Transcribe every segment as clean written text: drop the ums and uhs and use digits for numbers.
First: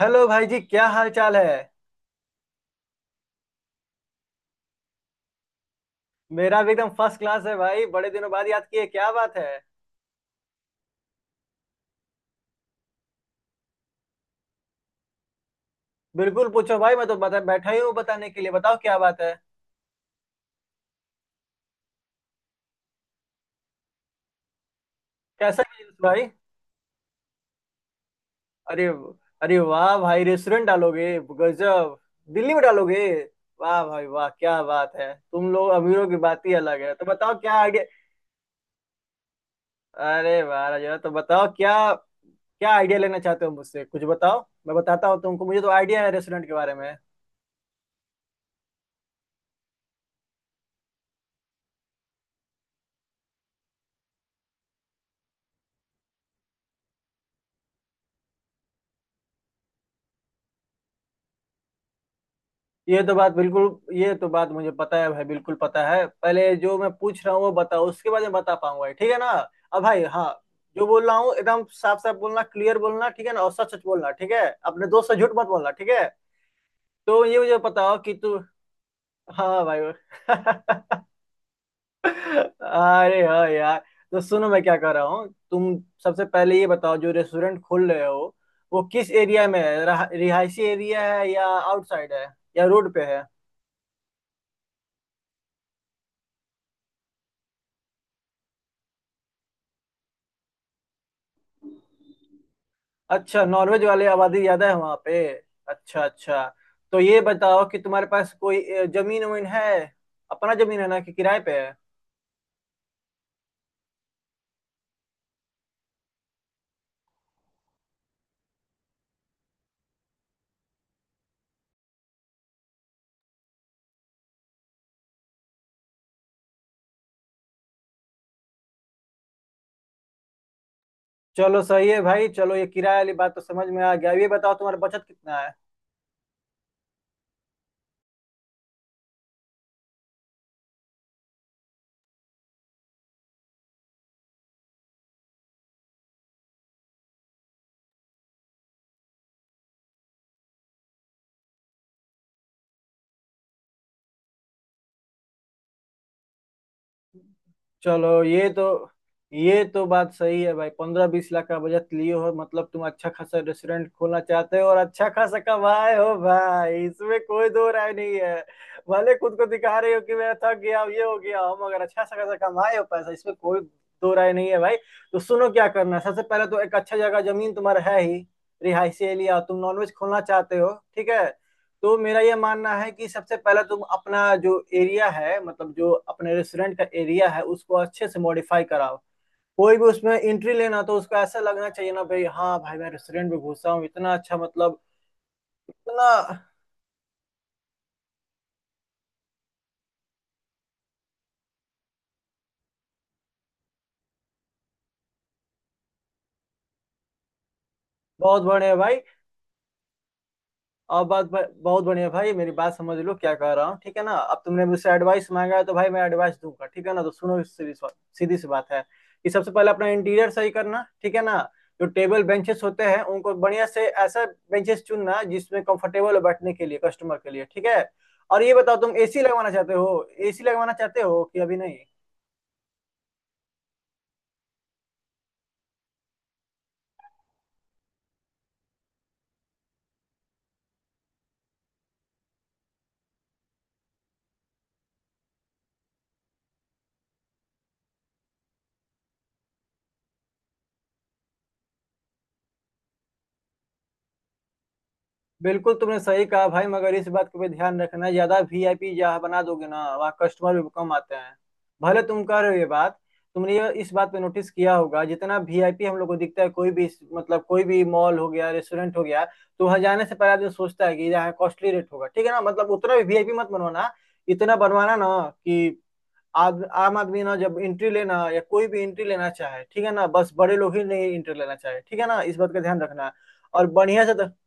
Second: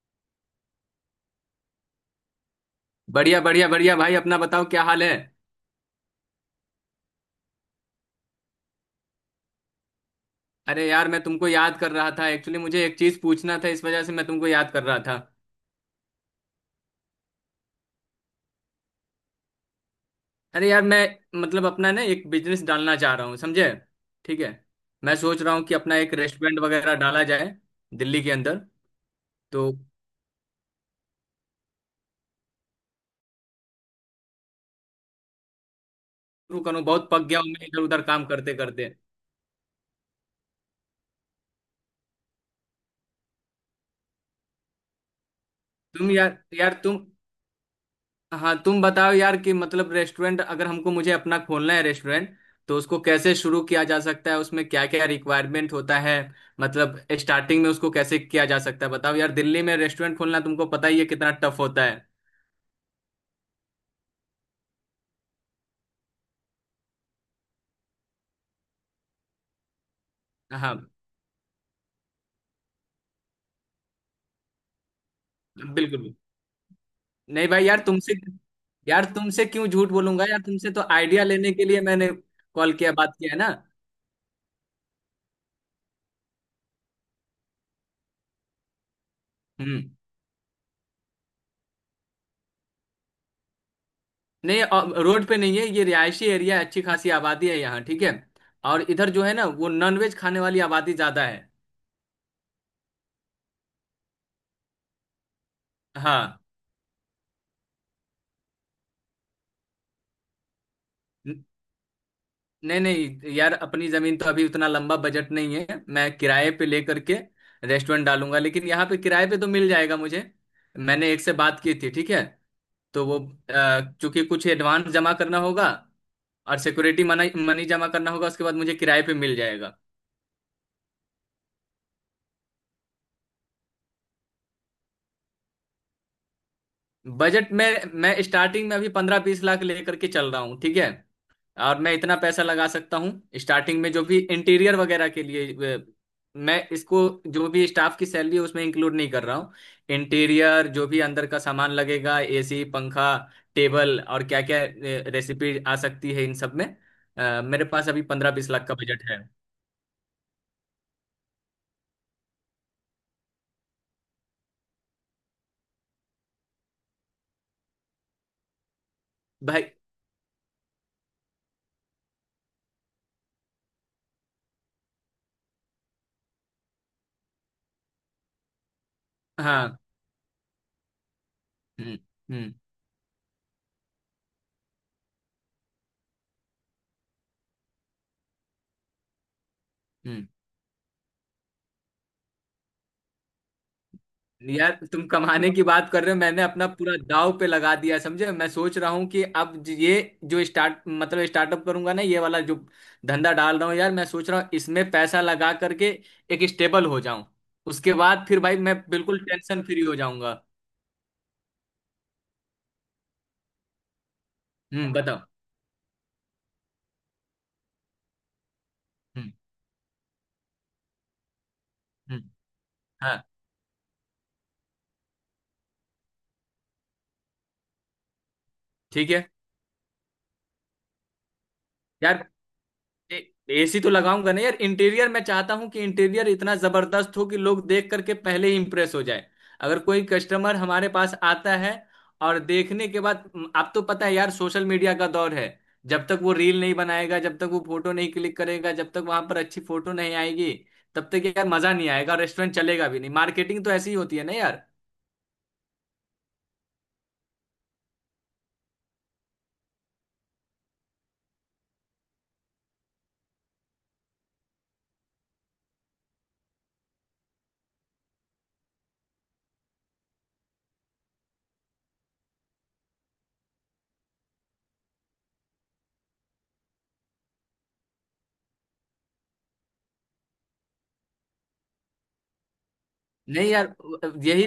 Hello भाई जी, क्या हाल चाल है। बढ़िया बढ़िया बढ़िया भाई। अपना बताओ क्या हाल है। मेरा भी एकदम फर्स्ट क्लास है भाई। बड़े दिनों बाद याद किए, क्या बात है। अरे यार, मैं तुमको याद कर रहा था। एक्चुअली मुझे एक चीज पूछना था, इस वजह से मैं तुमको याद कर रहा था। बिल्कुल पूछो भाई, मैं तो बता बैठा ही हूँ बताने के लिए। बताओ क्या बात है। अरे यार मैं मतलब अपना ना एक बिजनेस डालना चाह रहा हूँ, समझे। ठीक है। मैं सोच रहा कैसा हूँ कि बिजनेस अपना एक भाई? रेस्टोरेंट वगैरह डाला जाए दिल्ली के अंदर। अरे। अरे तो वाह भाई, रेस्टोरेंट डालोगे? गजब। दिल्ली में डालोगे? वाह भाई वाह, क्या बात है। तुम लोग अमीरों की बात ही शुरू अलग करूँ, है। तो बहुत पक बताओ गया हूँ क्या मैं इधर आइडिया। उधर काम करते करते। अरे वाह राजा। तो बताओ क्या क्या आइडिया लेना चाहते हो मुझसे, कुछ बताओ। मैं बताता हूँ तुमको, मुझे तो आइडिया है तुम यार रेस्टोरेंट के बारे यार में। तुम हाँ तुम बताओ यार कि मतलब रेस्टोरेंट अगर हमको मुझे अपना खोलना है रेस्टोरेंट। तो उसको कैसे शुरू किया जा सकता है? उसमें क्या क्या रिक्वायरमेंट होता है? मतलब स्टार्टिंग में उसको कैसे किया जा सकता है? बताओ यार, दिल्ली में रेस्टोरेंट खोलना तुमको पता ही है कितना टफ होता है। ये तो बात मुझे पता है भाई, बिल्कुल पता है। पहले जो मैं पूछ रहा हूँ वो बताओ, उसके बाद मैं बता पाऊंगा, ठीक है ना। अब भाई, हाँ, हाँ। जो बोल रहा हूँ एकदम साफ साफ बोलना, क्लियर बोलना, ठीक है ना। और सच सच बोलना, ठीक है। अपने दोस्त से झूठ मत बोलना, ठीक है। बिल्कुल। तो ये नहीं मुझे भाई, बताओ कि तू। यार तुमसे हाँ क्यों भाई झूठ बोलूंगा? यार तुमसे तो आइडिया लेने के लिए मैंने कॉल किया, बात अरे किया है हाँ ना। यार। तो सुनो मैं क्या कह रहा हूँ। तुम सबसे पहले ये बताओ, जो रेस्टोरेंट खोल रहे हो वो किस एरिया में है, हम्म। रिहायशी एरिया है या आउटसाइड है या रोड पे है। नहीं रोड पे नहीं है। ये रिहायशी एरिया है, अच्छी खासी आबादी है यहाँ, ठीक है। और इधर जो है ना, वो नॉनवेज खाने वाली आबादी ज्यादा है। अच्छा, नॉर्वेज वाले आबादी ज्यादा है वहां पे, अच्छा हाँ। अच्छा। तो ये बताओ कि तुम्हारे पास कोई जमीन वमीन है? अपना जमीन है ना कि किराए न- पे है? नहीं नहीं यार, अपनी जमीन तो अभी, उतना लंबा बजट नहीं है। मैं किराए पे लेकर के रेस्टोरेंट डालूंगा, लेकिन यहाँ पे किराए पे तो मिल जाएगा मुझे। मैंने एक से बात की थी, ठीक है। तो वो चूंकि कुछ एडवांस जमा करना होगा और सिक्योरिटी मनी मनी जमा करना होगा, उसके बाद मुझे किराए पे मिल जाएगा। चलो सही है भाई। चलो ये किराए वाली बात तो समझ में आ गया। अब ये बताओ तुम्हारा बचत कितना है। बजट में, मैं स्टार्टिंग में अभी 15-20 लाख लेकर के चल रहा हूँ, ठीक है। और मैं इतना पैसा लगा सकता हूँ स्टार्टिंग में, जो भी इंटीरियर वगैरह के लिए। मैं इसको जो भी स्टाफ की सैलरी है उसमें इंक्लूड नहीं कर रहा हूँ। इंटीरियर, जो भी अंदर का सामान लगेगा, एसी, पंखा, टेबल, और क्या क्या रेसिपी आ सकती है इन सब में, मेरे पास अभी चलो पंद्रह बीस लाख का बजट है। ये तो बात सही है भाई, 15-20 लाख का बजट लिए हो मतलब तुम अच्छा खासा रेस्टोरेंट खोलना चाहते हो, और अच्छा खासा कमाए हो भाई, इसमें कोई दो राय नहीं है। भले खुद को भाई। दिखा रहे हो कि मैं थक गया हूं, ये हो गया हूं, मगर अच्छा सा खासा कमाए हो पैसा, इसमें कोई दो राय नहीं है भाई। तो सुनो क्या करना है। सबसे पहले तो एक अच्छा जगह जमीन तुम्हारा है ही। रिहायशी एरिया, तुम हाँ। नॉनवेज खोलना चाहते हो, ठीक है। तो हम्म। मेरा ये हम्म। मानना है कि सबसे पहले तुम अपना जो एरिया है, मतलब जो अपने रेस्टोरेंट का एरिया है, उसको अच्छे से मॉडिफाई कराओ। कोई भी उसमें हम्म। एंट्री लेना तो उसको ऐसा लगना चाहिए ना भाई, हाँ भाई मैं रेस्टोरेंट में घुसा हूँ, इतना अच्छा यार मतलब। तुम कमाने की बात कर इतना रहे हो, मैंने अपना पूरा दाव पे लगा दिया, समझे। मैं सोच रहा हूँ कि अब ये जो स्टार्ट मतलब स्टार्टअप करूंगा ना, ये वाला जो धंधा डाल रहा हूँ, यार मैं सोच रहा हूँ इसमें पैसा लगा करके एक स्टेबल हो जाऊं, उसके बाद फिर बहुत भाई बड़े मैं है भाई। बिल्कुल टेंशन फ्री हो जाऊंगा। और बात बहुत बढ़िया भाई, मेरी बात समझ लो क्या कह रहा हूँ, ठीक है ना। अब तुमने मुझसे हम्म, बताओ। एडवाइस मांगा है तो भाई मैं एडवाइस दूंगा, ठीक है ना। तो सुनो, इस सीधी सी बात है कि हम्म। सबसे पहले अपना इंटीरियर सही करना, ठीक है ना। जो टेबल हम्म। बेंचेस होते हैं हाँ। उनको बढ़िया से ऐसा बेंचेस चुनना जिसमें कंफर्टेबल हो बैठने के लिए कस्टमर के लिए, ठीक है। और ये बताओ तुम ठीक एसी है। लगवाना चाहते हो? एसी लगवाना चाहते हो कि अभी नहीं? यार, एसी तो लगाऊंगा नहीं यार। इंटीरियर मैं चाहता हूँ कि इंटीरियर इतना जबरदस्त हो कि लोग देख करके पहले ही इंप्रेस हो जाए अगर कोई कस्टमर हमारे पास आता है और देखने के बाद, आप तो पता है यार, सोशल मीडिया का दौर है। जब तक वो रील नहीं बनाएगा, जब तक वो फोटो नहीं क्लिक करेगा, जब तक वहां पर अच्छी फोटो नहीं आएगी, तब तक यार मजा नहीं आएगा, रेस्टोरेंट चलेगा भी नहीं। मार्केटिंग तो ऐसी ही होती है ना यार। बिल्कुल तुमने सही कहा भाई, मगर इस बात का भी ध्यान रखना, ज्यादा वीआईपी जहाँ बना दोगे ना वहाँ कस्टमर भी कम आते हैं। भले तुम कह रहे हो ये बात, तुमने ये इस बात पे नोटिस किया होगा, जितना वीआईपी हम लोग को दिखता है, कोई भी मतलब कोई भी मॉल हो गया रेस्टोरेंट हो गया, तो वहाँ जाने से पहले आदमी सोचता है कि यहाँ कॉस्टली रेट होगा, ठीक है ना। मतलब उतना भी वीआईपी मत बनवाना, इतना बनवाना ना कि आम आदमी ना जब एंट्री लेना या कोई भी एंट्री लेना चाहे, ठीक है ना, बस बड़े लोग ही नहीं एंट्री लेना चाहे, ठीक है ना। इस बात का ध्यान रखना। नहीं और यार, बढ़िया से तो, यही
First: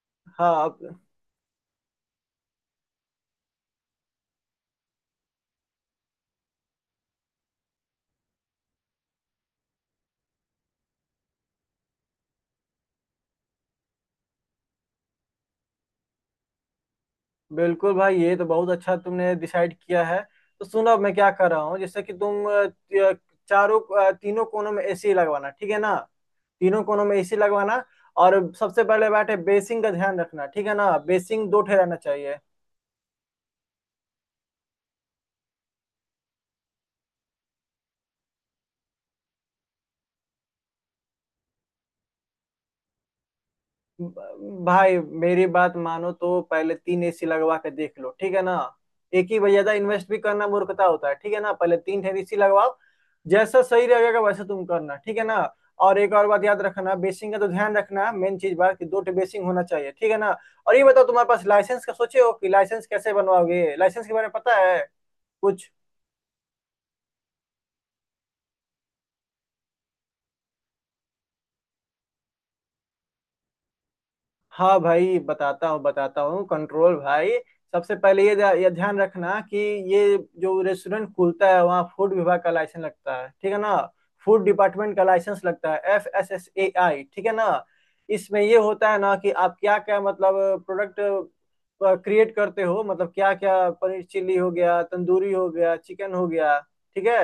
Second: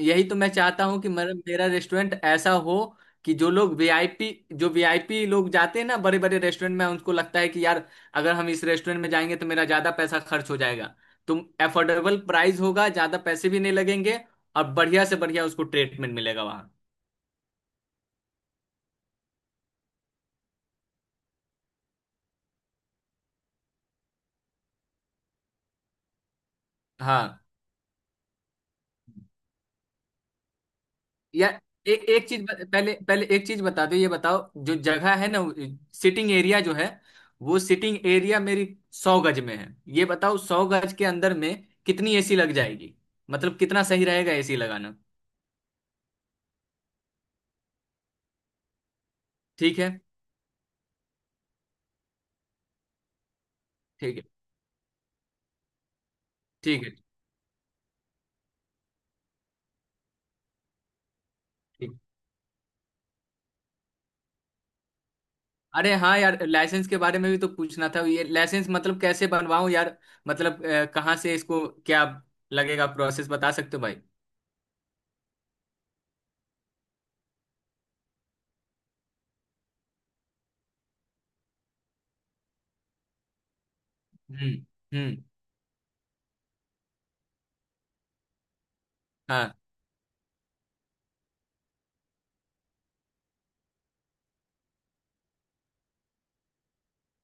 यही तो मैं हाँ चाहता हूँ कि मेरा मेरा रेस्टोरेंट ऐसा हो कि जो वीआईपी लोग जाते हैं ना बड़े बड़े रेस्टोरेंट में, उनको लगता है कि यार, अगर हम इस रेस्टोरेंट में जाएंगे तो मेरा ज्यादा पैसा खर्च हो जाएगा, तो अफोर्डेबल प्राइस होगा, ज्यादा पैसे भी नहीं लगेंगे और बढ़िया से बढ़िया उसको ट्रीटमेंट मिलेगा वहाँ। बिल्कुल भाई, ये तो बहुत अच्छा तुमने डिसाइड किया है। तो सुनो अब मैं क्या कर रहा हूँ, जैसे कि तुम चारों तीनों कोनों में एसी लगवाना, ठीक है ना। तीनों कोनों में हाँ। एसी लगवाना। और सबसे पहले बात है बेसिंग का ध्यान रखना, ठीक है ना। बेसिंग यार, दो ठे रहना चाहिए। पहले पहले एक चीज बता दो। ये बताओ जो जगह है ना, सिटिंग एरिया जो है, वो सिटिंग एरिया मेरी 100 गज में है। ये बताओ, 100 गज के अंदर में कितनी एसी लग जाएगी, मतलब कितना सही रहेगा एसी लगाना? भाई मेरी बात मानो तो पहले तीन एसी लगवा के देख लो, ठीक है ना। एक ही भाई, ज्यादा ठीक है। इन्वेस्ट भी करना मूर्खता होता है, ठीक है ना। पहले तीन ठे एसी लगवाओ, जैसा सही ठीक रहेगा है। वैसा तुम करना, ठीक है ना। और एक और बात याद ठीक है। रखना, बेसिंग का तो ध्यान रखना, मेन चीज बात कि दो ठे बेसिंग होना चाहिए, ठीक है ना। और ये बताओ तुम्हारे पास लाइसेंस का ठीक। सोचे हो कि लाइसेंस कैसे बनवाओगे? लाइसेंस के बारे में पता है कुछ? अरे हाँ यार, लाइसेंस के बारे में भी तो पूछना था। ये लाइसेंस मतलब कैसे बनवाऊं यार? मतलब कहाँ से इसको क्या लगेगा? प्रोसेस बता सकते हो भाई? हाँ भाई, बताता हूँ बताता हूँ, कंट्रोल भाई। सबसे पहले ये ये ध्यान रखना कि ये जो रेस्टोरेंट खुलता है वहाँ फूड विभाग का लाइसेंस लगता है, ठीक है ना। फूड हम्म। डिपार्टमेंट का हम्म। लाइसेंस लगता है, FSSAI, ठीक है ना। इसमें ये होता है ना कि हाँ। आप क्या क्या, मतलब प्रोडक्ट क्रिएट करते हो, मतलब क्या क्या, पनीर चिल्ली हो गया, तंदूरी हो गया, चिकन हो गया, ठीक है।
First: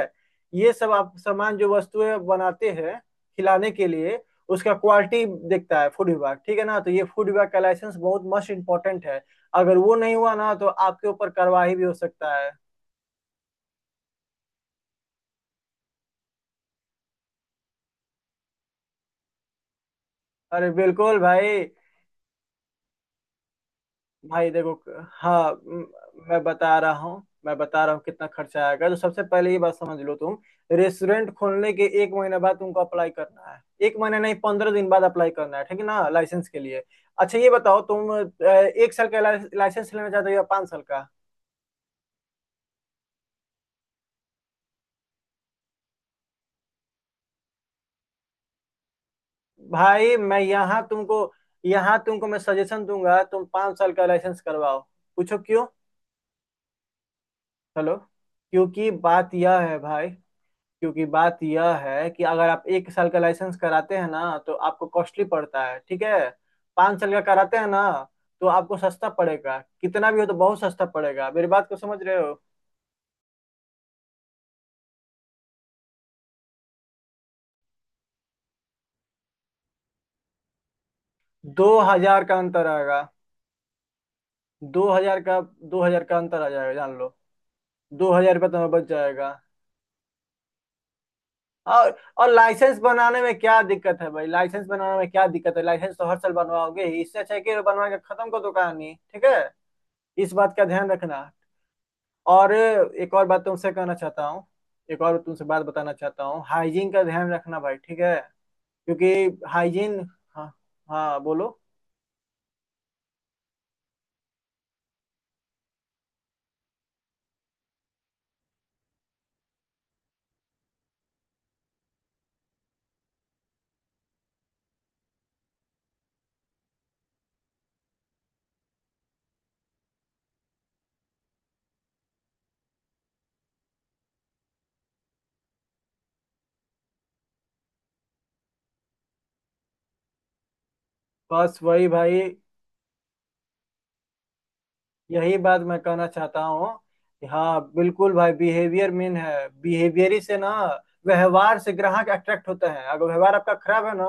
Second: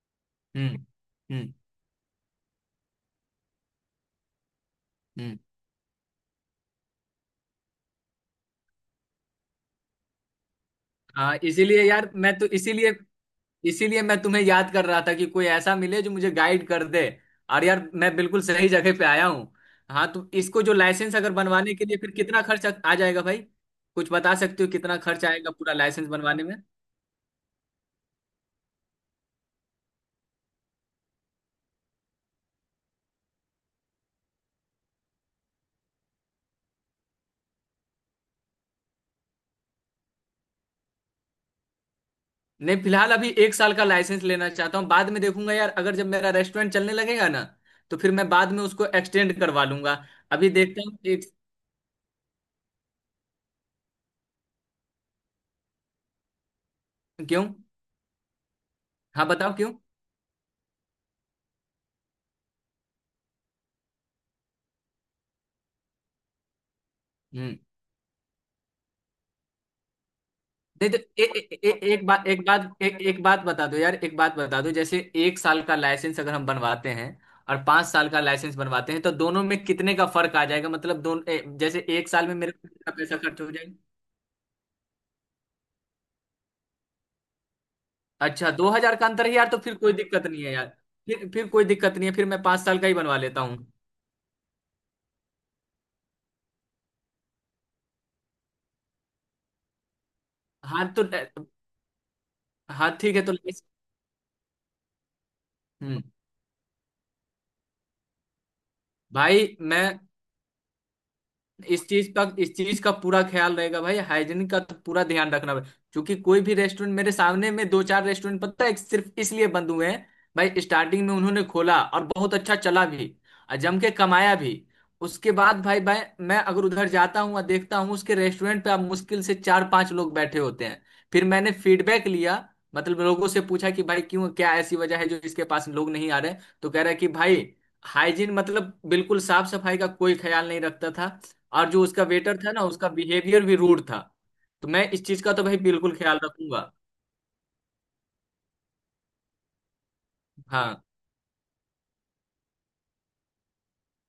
ये हम्म। सब आप हम्म। सामान जो वस्तुएं बनाते हैं खिलाने के लिए, उसका क्वालिटी हम्म। देखता है फूड विभाग, ठीक है ना। तो ये फूड विभाग का लाइसेंस बहुत मस्ट इम्पोर्टेंट है। अगर वो नहीं हुआ ना तो आपके ऊपर हाँ, कार्रवाई इसीलिए भी हो यार सकता मैं तो है। इसीलिए इसीलिए मैं तुम्हें याद कर रहा था कि कोई ऐसा मिले जो मुझे गाइड कर दे। और यार, मैं बिल्कुल सही जगह पे आया हूँ। हाँ, तो इसको अरे जो लाइसेंस बिल्कुल अगर भाई। बनवाने के लिए, फिर कितना खर्च आ जाएगा भाई? कुछ बता भाई सकते हो देखो, कितना खर्च आएगा हाँ पूरा म- लाइसेंस मैं बनवाने में? बता रहा हूँ मैं बता रहा हूँ कितना खर्चा आएगा। तो सबसे पहले ये बात समझ लो तुम। रेस्टोरेंट खोलने के एक महीने बाद तुमको अप्लाई करना है। एक महीने नहीं, 15 दिन बाद अप्लाई करना है, ठीक है ना, लाइसेंस के लिए। अच्छा ये बताओ तुम एक साल का लाइसेंस लेना चाहते हो या 5 साल का? नहीं, फिलहाल अभी एक साल का लाइसेंस लेना चाहता हूँ। बाद में देखूंगा यार, अगर जब मेरा रेस्टोरेंट चलने लगेगा ना, तो फिर मैं बाद में उसको एक्सटेंड करवा लूंगा। भाई मैं अभी देखता हूँ एक। यहाँ तुमको मैं सजेशन दूंगा, तुम 5 साल का लाइसेंस करवाओ। पूछो क्यों। क्यों? हेलो। क्योंकि हाँ बात बताओ यह क्यों। है भाई, क्योंकि बात यह है कि अगर आप 1 साल का लाइसेंस कराते हैं ना तो आपको कॉस्टली पड़ता है, ठीक है। 5 साल का कराते हम्म। हैं ना तो आपको सस्ता पड़ेगा, कितना भी हो तो बहुत सस्ता नहीं तो ए, पड़ेगा, मेरी ए, बात ए, को समझ एक रहे बात हो। एक बात एक, एक बात बता दो यार, एक बात बता दो जैसे एक साल का लाइसेंस अगर हम बनवाते हैं और 5 साल का लाइसेंस बनवाते हैं, तो दोनों में कितने का फर्क आ जाएगा? मतलब दोनों, दो जैसे एक हजार साल में का मेरा अंतर कितना आएगा। पैसा खर्च हो जाएगा? 2,000 का। 2,000 का अंतर आ जाएगा जान लो, 2,000 रुपये अच्छा, दो तुम्हें बच हजार का अंतर जाएगा। है यार, तो फिर कोई दिक्कत नहीं है यार। फिर कोई और दिक्कत नहीं है, फिर और मैं पांच लाइसेंस साल का ही बनवा बनाने में लेता हूँ। क्या दिक्कत है भाई? लाइसेंस बनाने में क्या दिक्कत है लाइसेंस तो हर साल बनवाओगे ही, इससे अच्छा है कि बनवा के खत्म कर दो कहानी, ठीक है। इस बात का हाँ। ध्यान तो रखना। और हाँ, एक ठीक है। और तो बात तुमसे कहना चाहता हूँ, एक और तुमसे बात बताना हम्म चाहता हूँ हाइजीन का ध्यान रखना भाई, ठीक है। क्योंकि भाई, मैं हाइजीन, हाँ, हाँ बोलो। इस चीज का पूरा ख्याल रहेगा भाई। हाइजीन का तो पूरा ध्यान रखना भाई। क्योंकि कोई भी रेस्टोरेंट मेरे सामने में, दो चार रेस्टोरेंट पता है सिर्फ इसलिए बंद हुए हैं भाई। स्टार्टिंग में उन्होंने खोला और बहुत अच्छा चला भी, और जम के कमाया भी। उसके बाद भाई भाई, मैं अगर उधर जाता हूँ और देखता हूँ उसके रेस्टोरेंट पे, अब मुश्किल से चार पांच लोग बैठे होते हैं। फिर मैंने फीडबैक लिया, मतलब लोगों से पूछा कि भाई क्यों, क्या ऐसी वजह है जो इसके पास लोग नहीं आ रहे। तो कह रहा है कि भाई, हाइजीन, मतलब बिल्कुल साफ सफाई का कोई ख्याल नहीं रखता था। बस और जो वही उसका भाई। वेटर था ना, उसका बिहेवियर भी रूड था। तो मैं इस चीज का यही तो भाई बात मैं बिल्कुल कहना ख्याल चाहता हूँ रखूंगा। कि हाँ, बिल्कुल भाई, बिहेवियर मेन है। बिहेवियर ही से ना, हाँ। व्यवहार से ग्राहक अट्रैक्ट होता है, अगर व्यवहार आपका खराब है ना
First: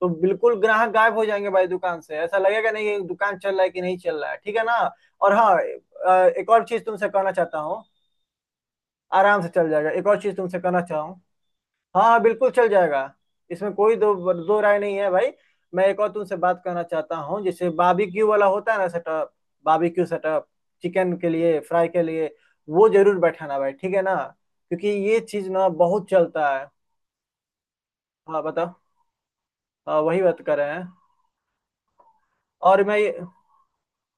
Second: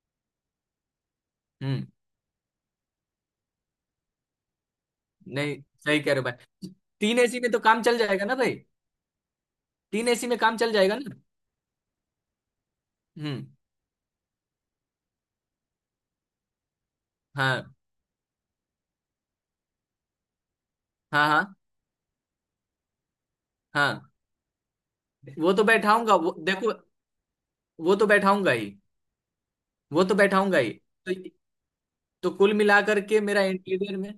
तो बिल्कुल ग्राहक गायब हो जाएंगे भाई, हम्म। दुकान से ऐसा लगेगा नहीं कि दुकान चल रहा है कि नहीं चल रहा है, ठीक है ना। और हाँ, नहीं सही कह रहे हो एक और भाई। चीज तुमसे तीन कहना एसी में चाहता तो हूँ। काम चल जाएगा ना भाई? आराम से चल जाएगा, एक तीन और एसी चीज में काम तुमसे चल कहना जाएगा ना? चाहूँ। हाँ बिल्कुल चल जाएगा। हम्म। इसमें कोई दो दो राय नहीं है भाई। मैं एक और तुमसे बात करना चाहता हूँ, हाँ। जैसे बाबीक्यू वाला होता है ना सेटअप, बाबीक्यू सेटअप, चिकन हाँ। के हाँ। लिए फ्राई के लिए, वो जरूर बैठाना भाई, ठीक हाँ। है ना, क्योंकि ये चीज वो तो ना बहुत बैठाऊंगा, वो चलता है। देखो। वो तो हाँ बैठाऊंगा ही। बताओ। हाँ, वो तो वही बात कर बैठाऊंगा रहे ही। हैं। तो, तो कुल और मिलाकर मैं के मेरा इंटीरियर में।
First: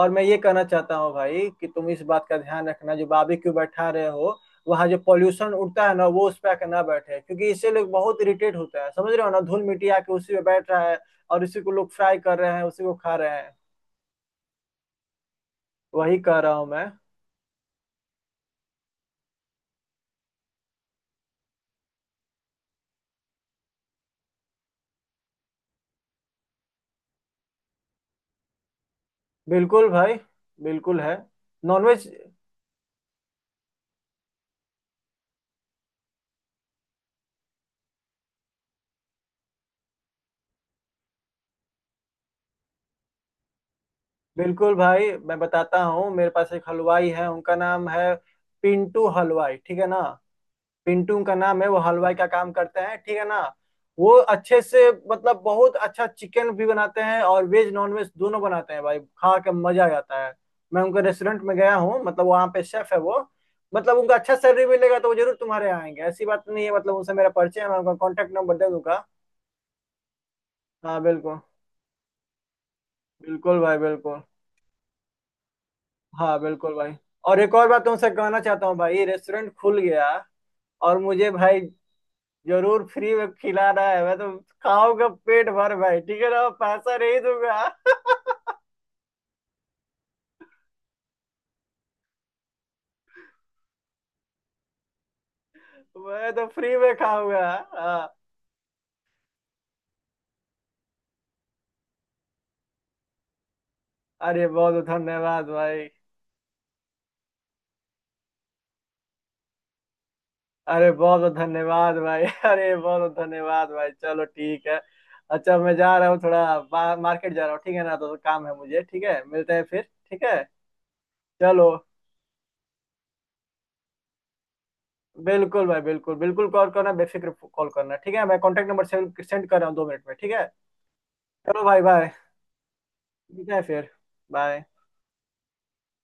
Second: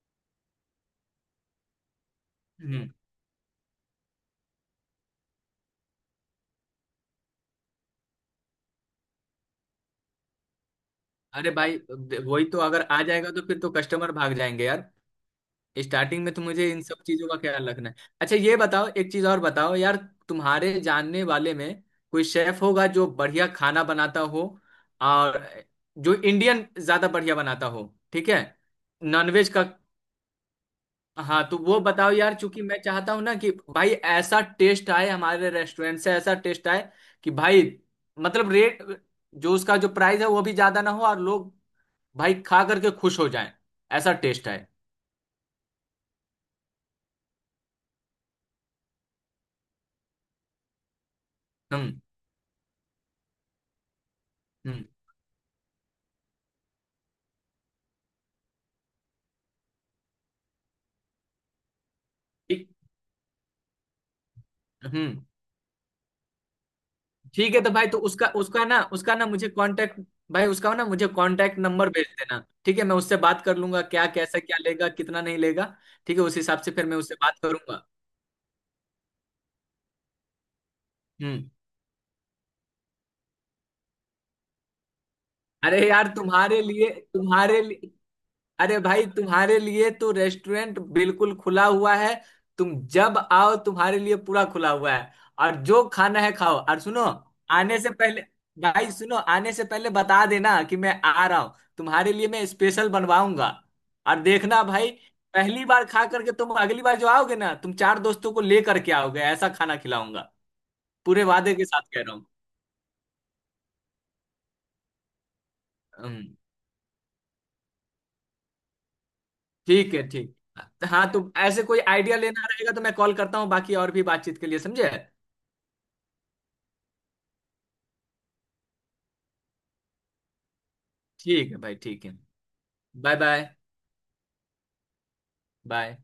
और मैं ये कहना चाहता हूँ भाई, कि तुम इस बात का ध्यान हम्म। रखना, जो बाबी क्यों बैठा रहे हो, वहाँ जो पॉल्यूशन उड़ता है ना वो उस पे आके ना बैठे, क्योंकि इससे लोग बहुत इरिटेट होता है, समझ रहे हो ना, धूल मिट्टी आके उसी पे बैठ रहा है और अरे उसी को भाई, लोग फ्राई कर वही रहे तो हैं, अगर उसी को आ खा रहे जाएगा तो हैं। फिर तो कस्टमर भाग जाएंगे यार। वही स्टार्टिंग में कह तो रहा हूँ मुझे इन मैं। सब चीजों का ख्याल रखना है। अच्छा, ये बताओ, एक चीज और बताओ यार, तुम्हारे जानने वाले में कोई शेफ होगा जो बढ़िया खाना बनाता हो, और जो इंडियन ज्यादा बढ़िया बनाता हो, ठीक है, नॉनवेज का। बिल्कुल भाई, बिल्कुल है। हाँ तो वो नॉनवेज बताओ यार, चूंकि मैं चाहता हूँ ना कि भाई ऐसा टेस्ट आए हमारे रेस्टोरेंट से, ऐसा टेस्ट आए कि भाई, मतलब रेट जो उसका, जो प्राइस है वो भी ज्यादा ना हो, और लोग भाई खा करके खुश हो जाएं, ऐसा टेस्ट आए। बिल्कुल भाई, मैं बताता हूँ, मेरे पास एक हलवाई है, उनका नाम है पिंटू हलवाई, ठीक है ना। पिंटू का नाम है, वो हम्म। हलवाई का काम करते हैं, ठीक है ना। वो अच्छे हम्म। से मतलब बहुत अच्छा चिकन भी बनाते हैं और वेज नॉन वेज दोनों बनाते हैं भाई, खा के मजा आ जाता है। मैं उनके रेस्टोरेंट में गया हूँ, मतलब वहाँ पे ठीक- शेफ है वो। मतलब उनका अच्छा सैलरी मिलेगा तो वो हम्म, जरूर तुम्हारे यहाँ आएंगे, ऐसी बात नहीं है। मतलब उनसे मेरा ठीक है। परिचय है, तो मैं भाई, उनका तो उसका कॉन्टेक्ट नंबर दे दूंगा। उसका ना मुझे कांटेक्ट भाई, उसका ना हाँ मुझे बिल्कुल। कांटेक्ट नंबर भेज देना। ठीक है, मैं उससे बात कर बिल्कुल भाई लूंगा क्या बिल्कुल। कैसा, क्या लेगा, कितना नहीं लेगा। ठीक है, उस हाँ हिसाब से बिल्कुल फिर भाई। मैं उससे बात और एक और बात करूंगा। तुमसे कहना चाहता हूँ भाई, रेस्टोरेंट खुल गया, और मुझे हम्म। भाई जरूर फ्री में खिलाना है, मैं तो खाऊंगा पेट भर अरे भाई, यार, ठीक है ना, तुम्हारे लिए पैसा नहीं तुम्हारे दूंगा लिए अरे भाई, तुम्हारे लिए तो रेस्टोरेंट बिल्कुल खुला हुआ है। तुम जब आओ, तुम्हारे लिए पूरा खुला हुआ है। और जो खाना मैं है तो खाओ। फ्री और में सुनो, खाऊंगा। आने से हाँ, पहले भाई सुनो, आने से पहले बता देना कि मैं आ रहा हूँ, तुम्हारे लिए मैं स्पेशल बनवाऊंगा। और अरे देखना बहुत भाई, धन्यवाद पहली बार भाई। खा करके तुम अगली बार जो आओगे ना, तुम चार दोस्तों को ले करके आओगे, ऐसा खाना खिलाऊंगा। अरे पूरे बहुत वादे के साथ धन्यवाद कह रहा भाई हूँ। अरे बहुत धन्यवाद भाई, चलो ठीक है। अच्छा मैं जा रहा हूँ, हम्म। थोड़ा मार्केट जा रहा हूँ, ठीक है ना, तो काम है मुझे, ठीक है। मिलते हैं फिर। ठीक है। ठीक ठीक। है। हाँ, तो ऐसे चलो, कोई आइडिया लेना रहेगा तो मैं कॉल करता हूँ, बाकी और भी बातचीत के लिए, समझे। बिल्कुल भाई, बिल्कुल बिल्कुल कॉल करना, बेफिक्र कॉल करना, ठीक है। मैं कॉन्टेक्ट नंबर सेंड कर रहा हूँ 2 मिनट में, ठीक है। ठीक है चलो भाई, भाई ठीक बाय। है। बाय। बाय। मिलते हैं फिर। बाय। बाय।